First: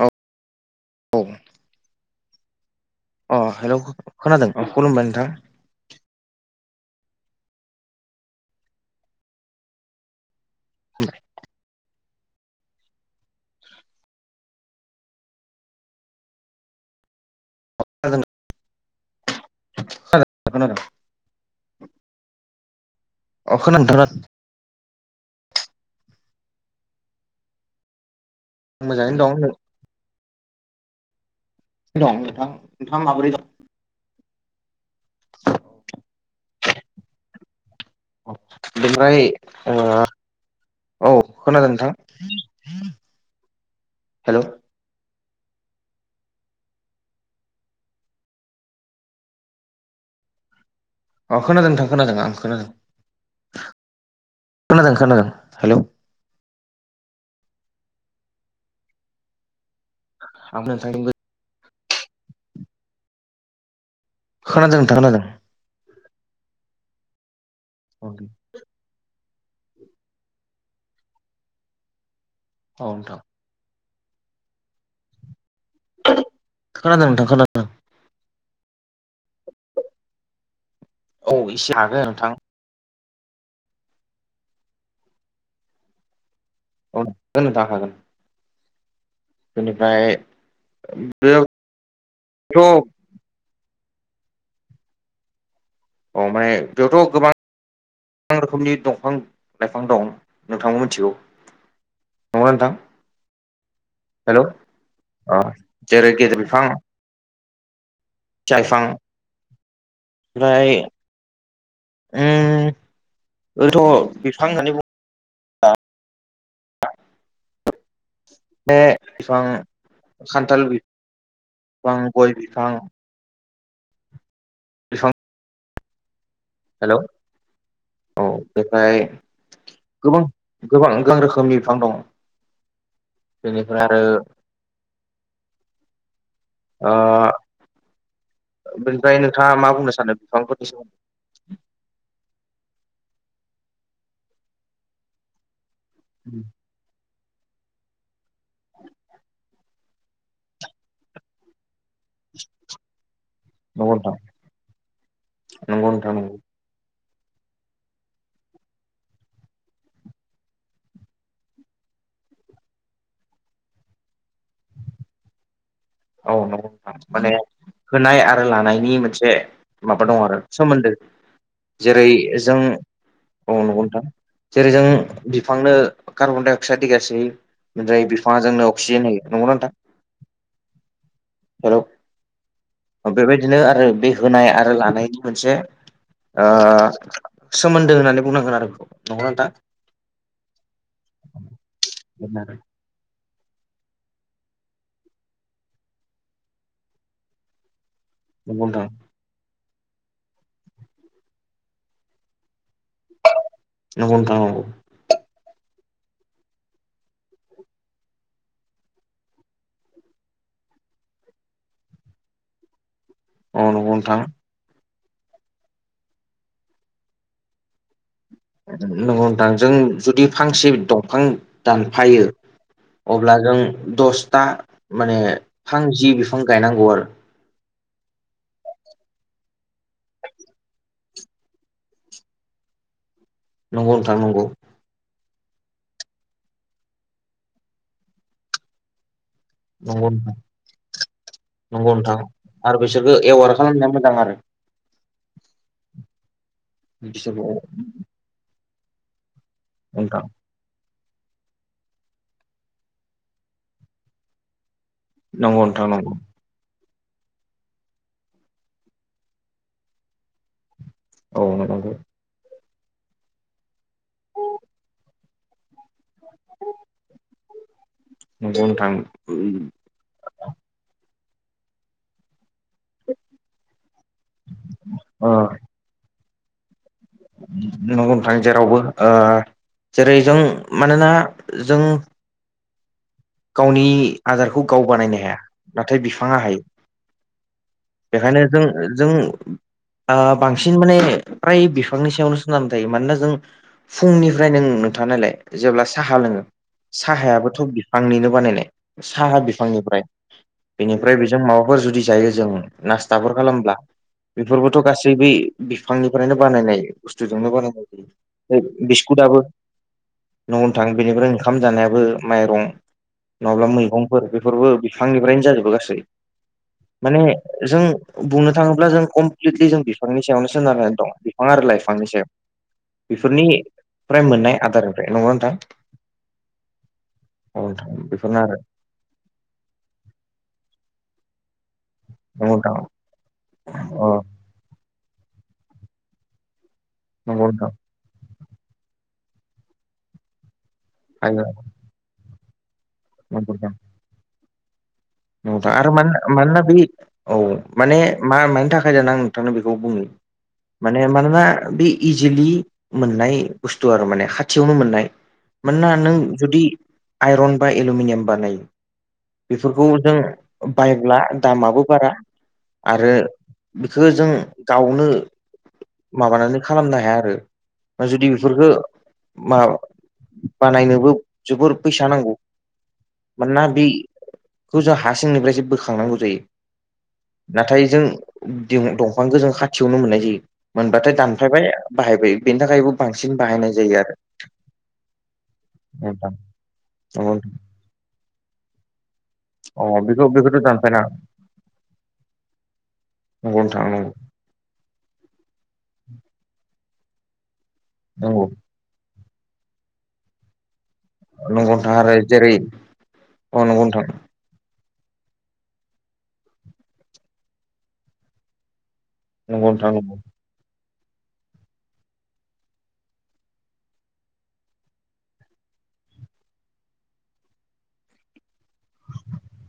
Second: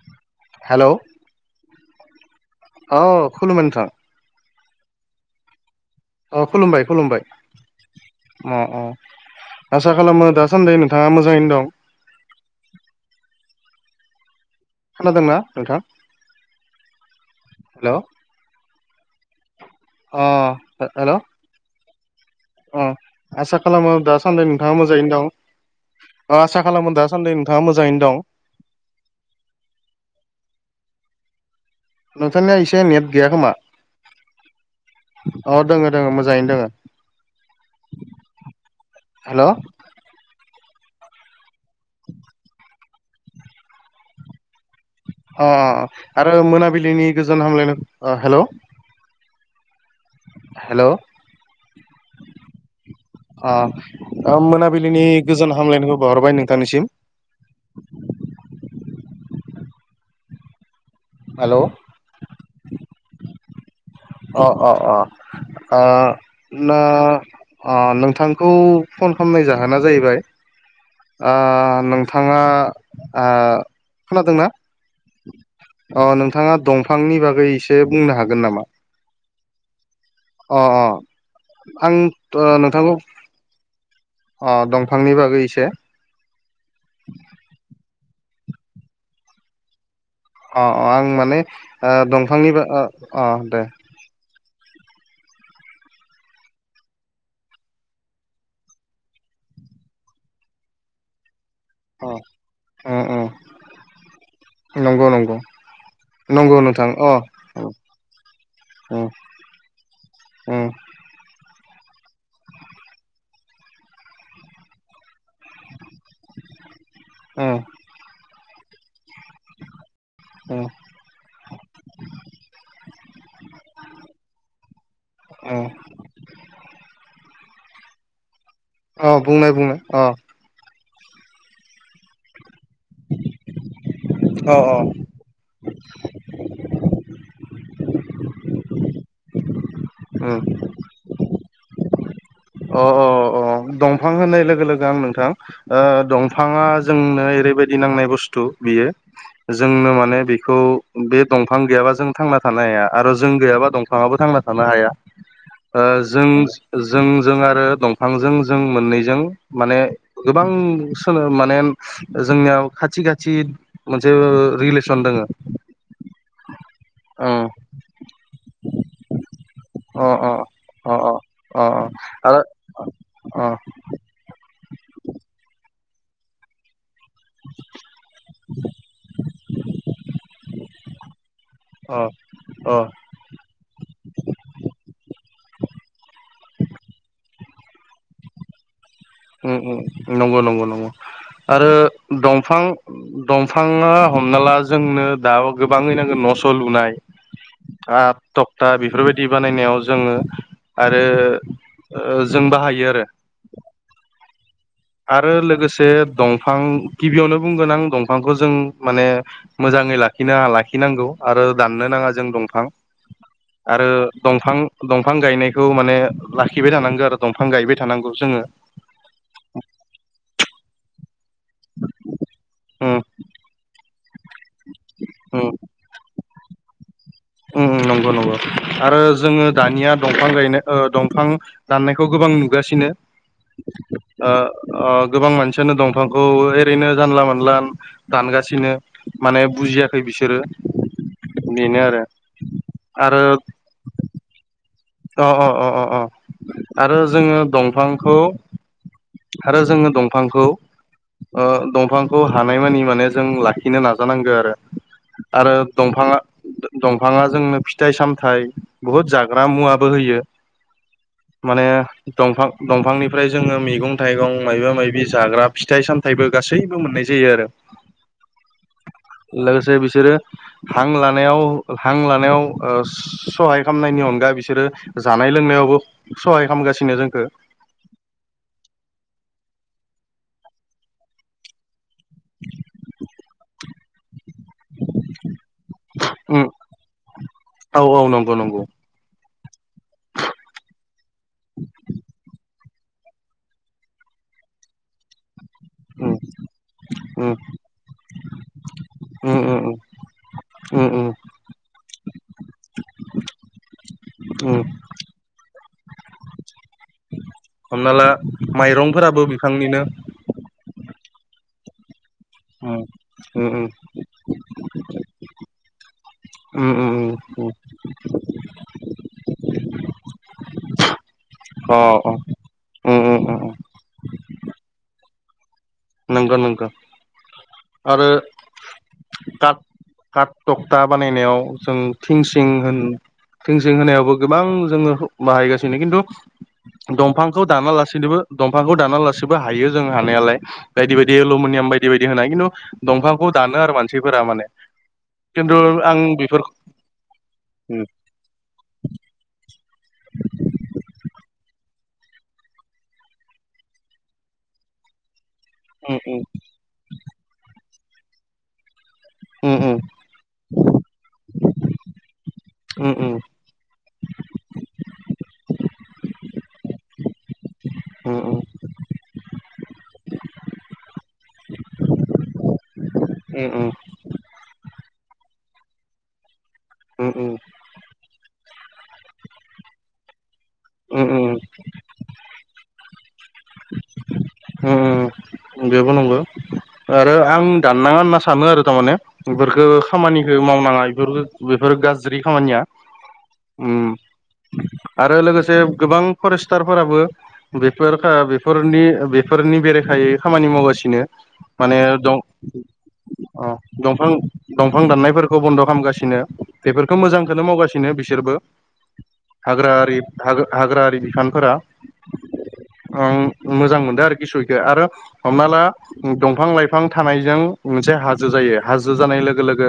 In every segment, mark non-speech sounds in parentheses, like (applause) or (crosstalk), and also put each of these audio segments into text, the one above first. औ हेल' औ अ खुलुमबाय हेल' नोंथां खोनादों औ खुलुमबाय नोंथां अ खुलुमबाय खुलुमबाय अ अ आसा खालामो द सासान्दिै नोंथा मोजाङनो दं खोनादोंना नोंथां हेल' खोनादों अ खोनादों खोनादों हेल' अ अ आसा खोनादों खालामो खोनादों दा सान्दै नोंथाङा मोजाङैनो दं आसा खालामो दाासान्दि नोंथाङा मोजाङैनो दं मोजाङैनो दं नोंथां नोंथांनिया एसे नोंथाङा नेट माबोरै गैया दं? खोमा अ दोङो दोङो मोजाङैनो दोङो बिमफ्राय हेलौ औ खोनादों नोंथां हेल' अ अ अ आरो मोनाबिलिनि गोजोन हामलायनाय हेल'? हेल'? अ खोनादों नोंथां खोनादों आं खोनादों खोनादों मोनाबिलिनि खोनादों गोजान हेलौ हामलायनायखौ बहरबाय नोंथांनिसिम आ थ (unintelligible) हेल' अ अ खोनादों नोंथां खोनादों अ औ नोंथांखौ फन खालामनाय जाहोना जाहैबाय नोंथांङा नोंथां खोनादोंना? अ नोंथांङा खोनादों दंफांनि नोंथां बागै खोनादों एसे बुंनो हागोन नामा? अ अ औ एसे हागोन नोंथां आं नोंथांखौ अ दंफांनि बागै इसे औ नोंथां हागोन। बेनिफ्राय अ-अ आं माने बेयावथ' ओ दंफांनिबो ओ अ दे अ माने बेयावथ' गोबां- गोबां रोखोमनि दंफां लाइफां दं नोंथां मिथिगौ नंङा नोंथा। ओ ओ हेल' जेरै गेदेर नंगौ बिफांङा नोंथां अ उम सालफां उम ओमफ्राय ओथ' बिफां होननानै बुंङ उम बे एसेबां उम खान्थाल बिफ बिफां गय बिफां बे औव हेल' औ बेफ्राय अ बुंनाय बुंनाय अ गोबां गोबां गोबां रोखोमनि बिफां दं बेनिफ्राय आरो अ अ आ बेनिफ्राय नोंथांङा मा बुंनो सानो? उम बिफांफोरनि सोमोन्दै अ अ अ दंफां होननाय लोगो लोगो आं नोंथां दंफांङा जोंनो ओरैबायदि नांनाय बुस्थु बियो जोंनो माने बेखौ बे दंफां गैयाबा जों थांना थानो हाया आरो जों गैयाबा नंगौ नोंथां दंफाङाबो थांना थानो हाया। नंगौ नोंथां जों नंगौ जों जों आरो दंफांजों जों मोननैजों माने गोबां सोनो माने, जोंनियाव खाथि-खाथि मोनसे रिलेसन दंङो। औ नंगौ, माने होनाय आरो लानायनि मोनसे माबा अ दङ, अ आरो सोमोन्दो अ अ जेरै- आरो जों अ औ नंगो नोंथां। जेरै जों बिफांनो कार्बन दडाइ अक्साइड होगासिनो (unintelligible) जाय बिफाङा जोंनो अक्सिजेन होयो नंगौना नोंथां? हेल' अ-अ बेबायदिनो आरो बे होनाय आरो लानायनि मोनसे, ओ सोमोन्दो होननानै बुंनांगोन आरो बेखौ, नंगौ नोंथां ओम -ओम, नंगौ-नंगौ-नंगौ। आरो दंफां दंफांङा हमना ला जोंनो दा गोबांङै नांगोन न'स' लुनाय, आ नंगौ थकथा नोंथां बेफोरबायदि बानायनायाव जोंङो आरो जों बाहायो आरो। नंगौ नोंथां औव आरो लोगोसे दंफां गिबियावनो बुंगोन आं दंफांखौ जों माने मोजांङै लाखिनाङा लाखिनांगौ आरो दाननो नाङा जों दंफां। औ आरो नंगौ नोंथां दंफां दंफां गायनायखौ माने लाखिबाय थानांगौ आरो दंफां गायबाय थानांगौ जोंङो। नंगौ नोंथां जुदि जों फांसे दंफां दानफायो उम अब्ला जों दसथा माने फांजि बिफां गायनांगौ आरो ओम ओम नंगौ-नंगौ आरो जोंङो दानिया दंफां गायनो ओ दंफां दाननायखौ गोबां नुगासिनो नंगौ नोंथां ओ नंगौ ओ गोबां मानसियानो दंफांखौ ओरैनो जानला-मोनानला दानगासिनो माने बुजियाखै नंगौ नोंथां बिसोरो बेनो नंगौ आरो नोंथां आरो बिसोरखौ एवार खालामनाया मोजां आरो अ -अ-अ-अ आरो जोंङो बिसोरखौ दंफांखौ आरो जोंनो नोंथां दंफांखौ दंफांखौ हानायमानि माने जों लाखिनो नाजानांगो आरो आरो नंगौ नोंथां नंगौ दंफाङा दंफाङा जोंनो फिथाइ-सामथाइ, बुहुत जाग्रा मुवाबो होयो। औ माने नंगौ दंफां-दंफांनिफ्राय जोंङो मैगं-थाइगं माय बा-मायबि जाग्रा फिथाइ-सामथाइबो गासैबो मोननाय जायो आरो नंगौ नोंथां लोगोसे बिसोरो हां लानायाव-हां लानायाव ओ सहाय खालामनायनि अनगा बिसोरो जानाय ओ लोंनायावबो सहाय खालामगासिनो जोंखौ न बां जेरावबो जेरै जों मानोना जों गावनि आदारखौ गाव बानायनो हाया। नाथाय बिफाङा उम हायो। औ औ नंगौ बेखायनो नंगौ जों-जों ओ बांसिन माने फ्राय बिफांनि सायावनो सोनारो जायो मानोना जों फुंनिफ्राय नों नोंथाङा नायलाय जेब्ला साहा उम लोङो उम साहायाबो थ' बियो निनो बानायनाय सा उम उम बिफाननिफ्राय उम बेनिफ्राय जों माबाफोर जुदि जायो जों नासथाफोर खालामब्ला उम बेफोरबोथ' गासैबो बिफांनिफ्रायनो बानायनाय। बुस्थ जोंनो हमना ला बानाय, बिस्कुट माइरंफोराबो आबो बिफांनिनो न नोंथां। बेनिफ्राय ओंखाम जानायाबो माइरं उम ब्ला उम मैगंफोर बेफोरबो बिफांनिफ्रायनो जाजोबो गासै उम उम, माने उम उम जों बुंनो थाङोब्ला जों कमप्लिटलि जों बिफांनि सायावनो सोनारनानै दं। बिफां आरो अ लाइफांनि अ सायाव उम बेफोरनि उम उम फ्राय मोननाय आदारनिफ्राय नंगना नोंथां? नंगौ नंथां औ नोंथां आरो बेफोरनो आरो काट काट क्ता बानायनायाव जों थिंसिं नंगौ नोंथां होन थिंसिं अ होनायावबो गोबां जोंङो बाहायगासिनो खिन्थु दंफांखौ नंगौ दाना नोंथां लासेनोबो दंफांखौ दानालासेबो हायो जों हानायालाय। बायदि-बायदि हायो एलमिनियाम बायदि-बायदि होनाय खिन्थु दंफांखौ नंगौ दानो नोंथां आरो मानसिफोरा माने खिन्थु नोंथां आरो आं मानो बेफोरखौ मानोना बे औ माने मा मानि थाखाय दा आं नोंथांनो बेखौ बुंनि। माने मानोना बि इजिलि मोननाय बुस्थु आरो माने खाथियावनो मोननाय। मानोना उम नों जुदि आइरन बा एलमिनियाम बानायो। उ उ बेफोरखौ जों बायब्ला दामाबो बारा उम आरो उम बिखो जों गावनो माबानानै खालामनो हाया आरो उम जुदि बेफोरखौ मा बानायनोबो जोबोर फैसा नांगौ उम उम मानोना उम बे बेखौ जों हा सिंनिफ्रायसो बोखांनांगौ जायो उ उ नाथाय जों दंफांखौ जों खाथियावनो मोननाय जायो मोनबाथाय उम दान उम (unintelligible) बाहायबाय बेनि थाखायबो बांसिन बाहायनाय जायो आरो बेबो नंगौ नोंथां आरो नंगौ आं दाननाङा होनना सानो आरो थारमाने बेफोरखौ अ बेखौ खामानिखौ बेखौथ' मावनाङा दानफायनाङा बेफोर बेफोर गाज्रि खामानिया नंगौ नोंथां उम नांगौ आरो लोगोसे गोबां फरेस्टारफोराबो बेफोर ओ नंगौ बेफोरनि फोरनि बेरेखायै खामानि मावगासिनो नंगौ माने नंगौ नोंथां आरो दं जेरै अ नंगौ नोंथां दंफां दंफां दाननायफोरखौ बन्द' खालामगासिनो बेफोरखौ मोजांखौनो मावगासिनो बिसोरबो नंगौ हाग्रा नोंथां नंगौ हाग्राारि बिफानफोरा आं मोजां मोनदों आरोखि (unintelligible) हमना ला दंफां लाइफां थानायजों मोनसे हाजो जायो हाजो जानाय लोगो लोगो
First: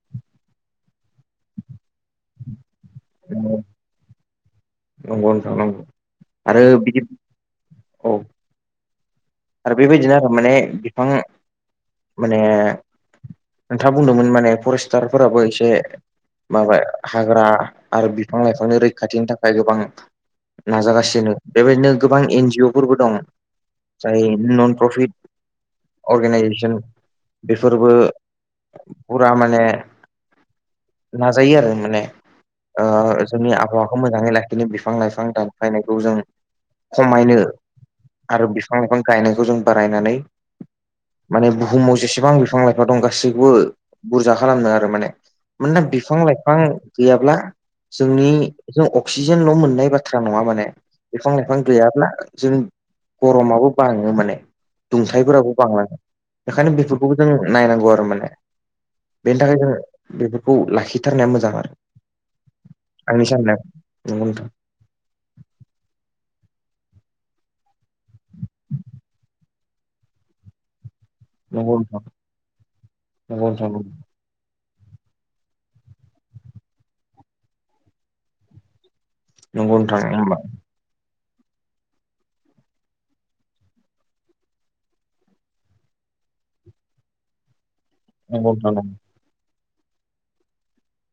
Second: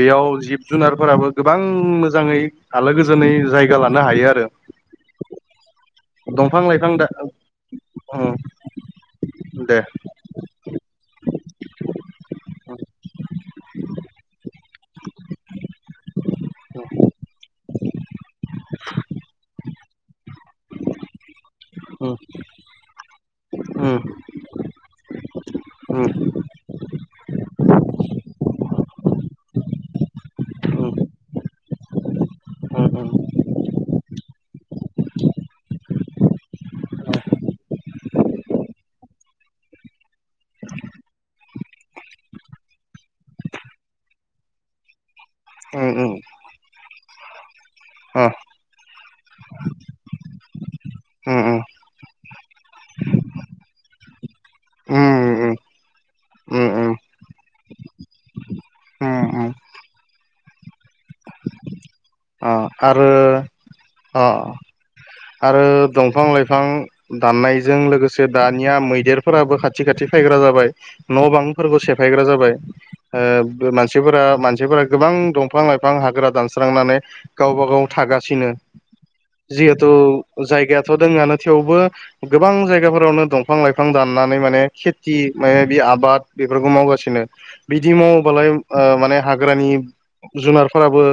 बेयाव जिब जुनारफोराबो गोबां मोजाङै आलो गोजोनै नंगौ जायगा लानो हायो आरो नंगौ नोंथां नंगौ दंफां आरो लाइफां बिदि दा औ उ आरो बेबोदि आरो माने बिफां माने नोंथाङा बुंदोंमोन माने फरिस्टारफोराबो एसे माबा हाग्रा आरो बिफां लाइफांनि रैखाथिनि थाखाय गोबां नाजागासिनो बेबायदिनो उम गोबां एन जिअ फोरबो दं उम जाय नन प्रफिट उम उम अर्गेनाइजेसन बेफोरबो फुरा माने नाजायो आरो माने ओ उम जोंनि आबहावाखौ मोजाङै लाखिनो बिफां लाइफां दानफायनाय खौ जों खमायनो आरो बिफां लाइफां गायनायखौ जों बारायनानै माने बुहुमाव जेसेबां बिफां लाइफां दं गासैखौबो बुरजा खालामदों आरो माने मानोना उम उम उम बिफां लाइफां गैयाब्ला जोंनि जों अक्सिजेनल' मोननाय बाथ्रा नङा माने बिफां उम लाइफां गैयाब्ला जों खमाबो बाङो माने उम उम दुंथायफोराबो बांलाङो उम बेखायनो बेफोरखौबो जों नायनांगौ आरो माने उम बेनि उम थाखाय जोङो बेफोरखौ लाखिथारनाया मोजां आरो अ आरो आंनि साननायाव अ नंगौ आरो दंफां लाइफां दाननायजों लोगोसे दानिया मैदेरफोराबो खाथि खाथि फायग्रा जाबाय न' बांफोरखौ नोंथां सेफायग्रा जाबाय नंगौ नोंथां ओ मानसिफोरा मानसिफोरा गोबां दंफां लाइफां हाग्रा दानस्रांनानै गावबा गाव थागासिनो नंगौ नोंथां नंगौ जिहेथु नोंथां होमबा जायगायाथ' दङङानो थेवबो गोबां जायगाफोरावनो दंफां लाइफां दाननानै माने खेथि माने बे आबाद बेफोरखौ मावगासिनो बिदि मावोबालाय नंगौ नोंथां ओ माने हाग्रानि जुनारफोराबो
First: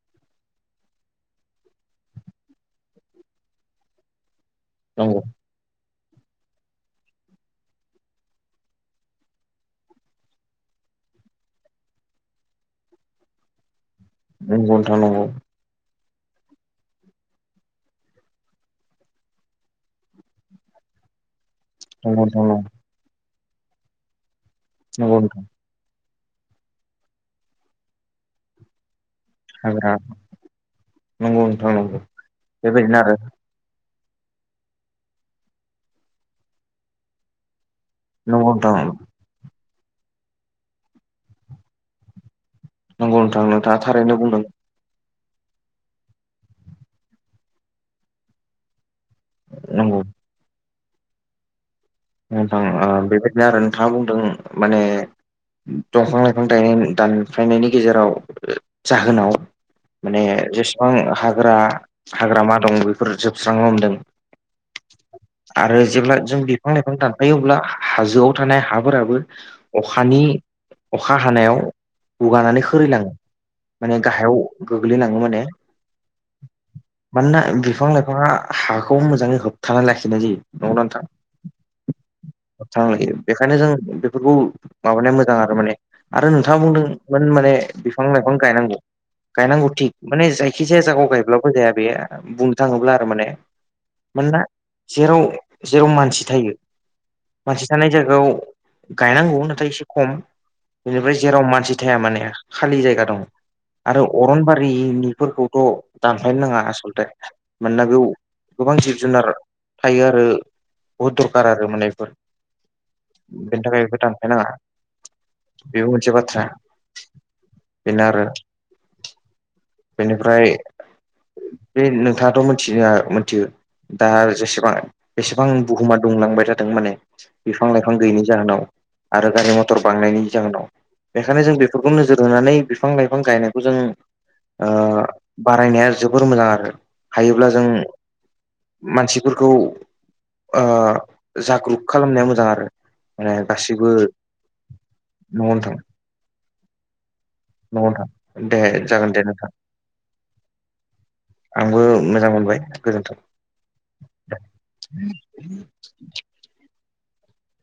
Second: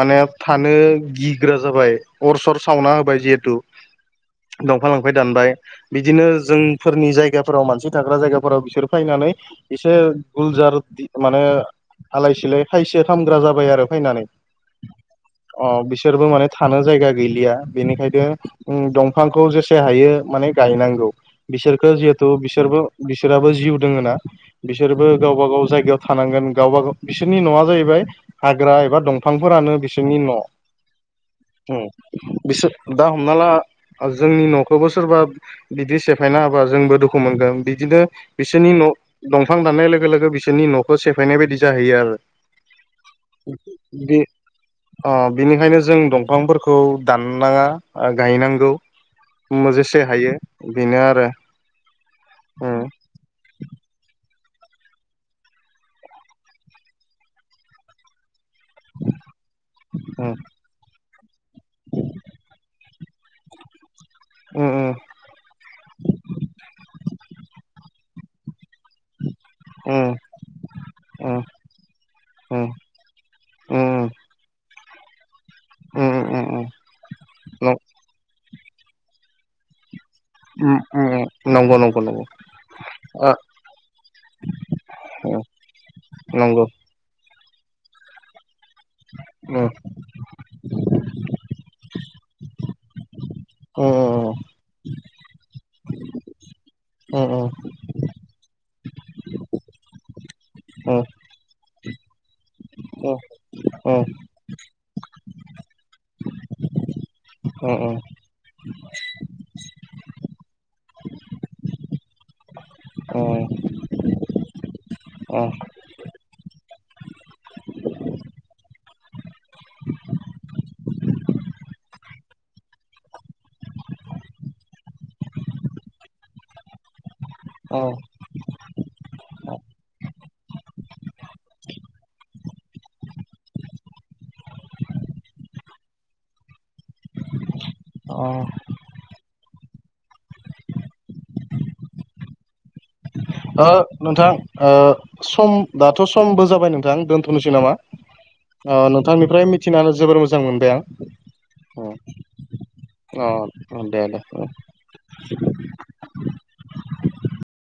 माने थानो गिग्रा जाबाय अर सर सावना होबाय जिहेथु दंफां नंगौ लाइफाय दानबाय बिदिनो जोंफोरनि जायगाफोराव मानसि थाग्रा जायगाफोराव बिसोर फैनानै एसे गुलजार माने हलाय सिलाय खायससो खामग्रा जाबाय आरो फैनानै (unintelligible) घन्टा नांगौ अ बिसोरबो माने थानो जायगा गैलिया बेनिखायनो दंफांखौ जेसे हायो माने गायनांगौ बिसोर (unintelligible) नंगौ जिहेथु नोंथां नंगौ बिसोरबो बिसोराबो जिउ दोङ ना बिसोरबो नंगौ नोंथां गावबा गाव जायगायाव थानांगोन गावबा गाव बिसोरनि न'आ जाहैबाय हाग्रा एबा दंफांफोरानो हाग्रा बिस जोंनि नंगौ नोंथां न' नंगौ बिसोर बेबायदिनो दा आरो हमना ला जोंनि न'खौबो सोरबा बिदि सेफायना होबा जोंबो दुखु मोनगोन बिदिनो नंगौ नोंथां बिसोरनि न' दंफां दाननाय लोगो लोगो बिसोरनि न'खौ सेफायनाय बायदि जाहैयो आरो। नंगौ नोंथां नोंथाङा बे थारैनो बुंदों। अ बिनिखायनो जों दंफांफोरखौ दाननाङा गायनांगौ। नंगौ मोजेसे हायो बेनो आरो। नोंथां उम बेबायदिनो आरो नोंथाङा बुंदों माने दंफां लाइफां गायनाय दानफायनायनि गेजेराव जाहोनाव। माने उम जेसेबां हाग्रा हाग्रामा दं बेफोर जोबस्रांनो हमदों। उम आरो जेब्ला जों बे इफां दानफायो अब्ला हाजोआव थानाय हाफोराबो उम अखानि अखा उम हानायाव गुगानानै उम उम खोरैलाङो उम माने गाहायाव गोग्लैलाङो माने। उम उम मानोना बिफां लाइफाङा हाखौ मोजाङै होबथानानै लाखिनाय जायो। उ नंगौ नंगौ नंगौ। हथानां लायो ओ बेखायनो जों बेफोरखौ माबानाया मोजां आरो माने आरो नोंथाङा नंगौ बुंदों। माने बिफां लाइफां गायनांगौ उम गायनांगौ थिग माने जाय खिजाया जागायाव गायब्लाबो जाया बेयो बुंनो थाङोब्ला आरो माने। उम। मानोना जेराव जेराव मानसि थायो उम उम मानसि थानाय जायगायाव गायनांगौ नाथाय एसे खम उम बेनिफ्राय जेराव मानसि थाया माने खालि जायगा दं। आरो अरनबारिनिफोरखौथ' दानफायनो नाङा आसलथे। उम मानोना उम बेयाव गोबां जिब जुनार थायो आरो बहुद दरखार आरो माने बेफोर। बेनि थाखाय बेबो दानफायनाङा बेबो मोनसे बाथ्रा। बेनो आरो बेनिफ्राय बे नोंथाङाथ' मिथिनो मिथियो दा जेसेबां बेसेबां बुहुमा दुंलांबाय थादों माने बिफां उम लाइफां गैयैनि। जाहोनाव आरो गारि मथर बांनायनि जाहोनाव बेखायनो जों बेफोरखौ नोजोर होनानै बिफां लाइफां गायनायखौ जों बारायनाया जोबोर मोजां आरो हायोब्ला जों अ। मानसिफोरखौ जाग्रुप खालामनाया मोजां आरो। माने गासिबो नोंथां नंगौ सम नोंथां दाथ' समबो जाबाय नोंथां दोनथ'नोसै नामा। नंगौ नोंथां दे जागोन दे नोंथां नोंथांनिफ्राय मिथिनानै जोबोर मोजां मोनबाय आं। आंबो मोजां मोनबाय गोजोन्थों। अ दे दे उम। (unintelligible)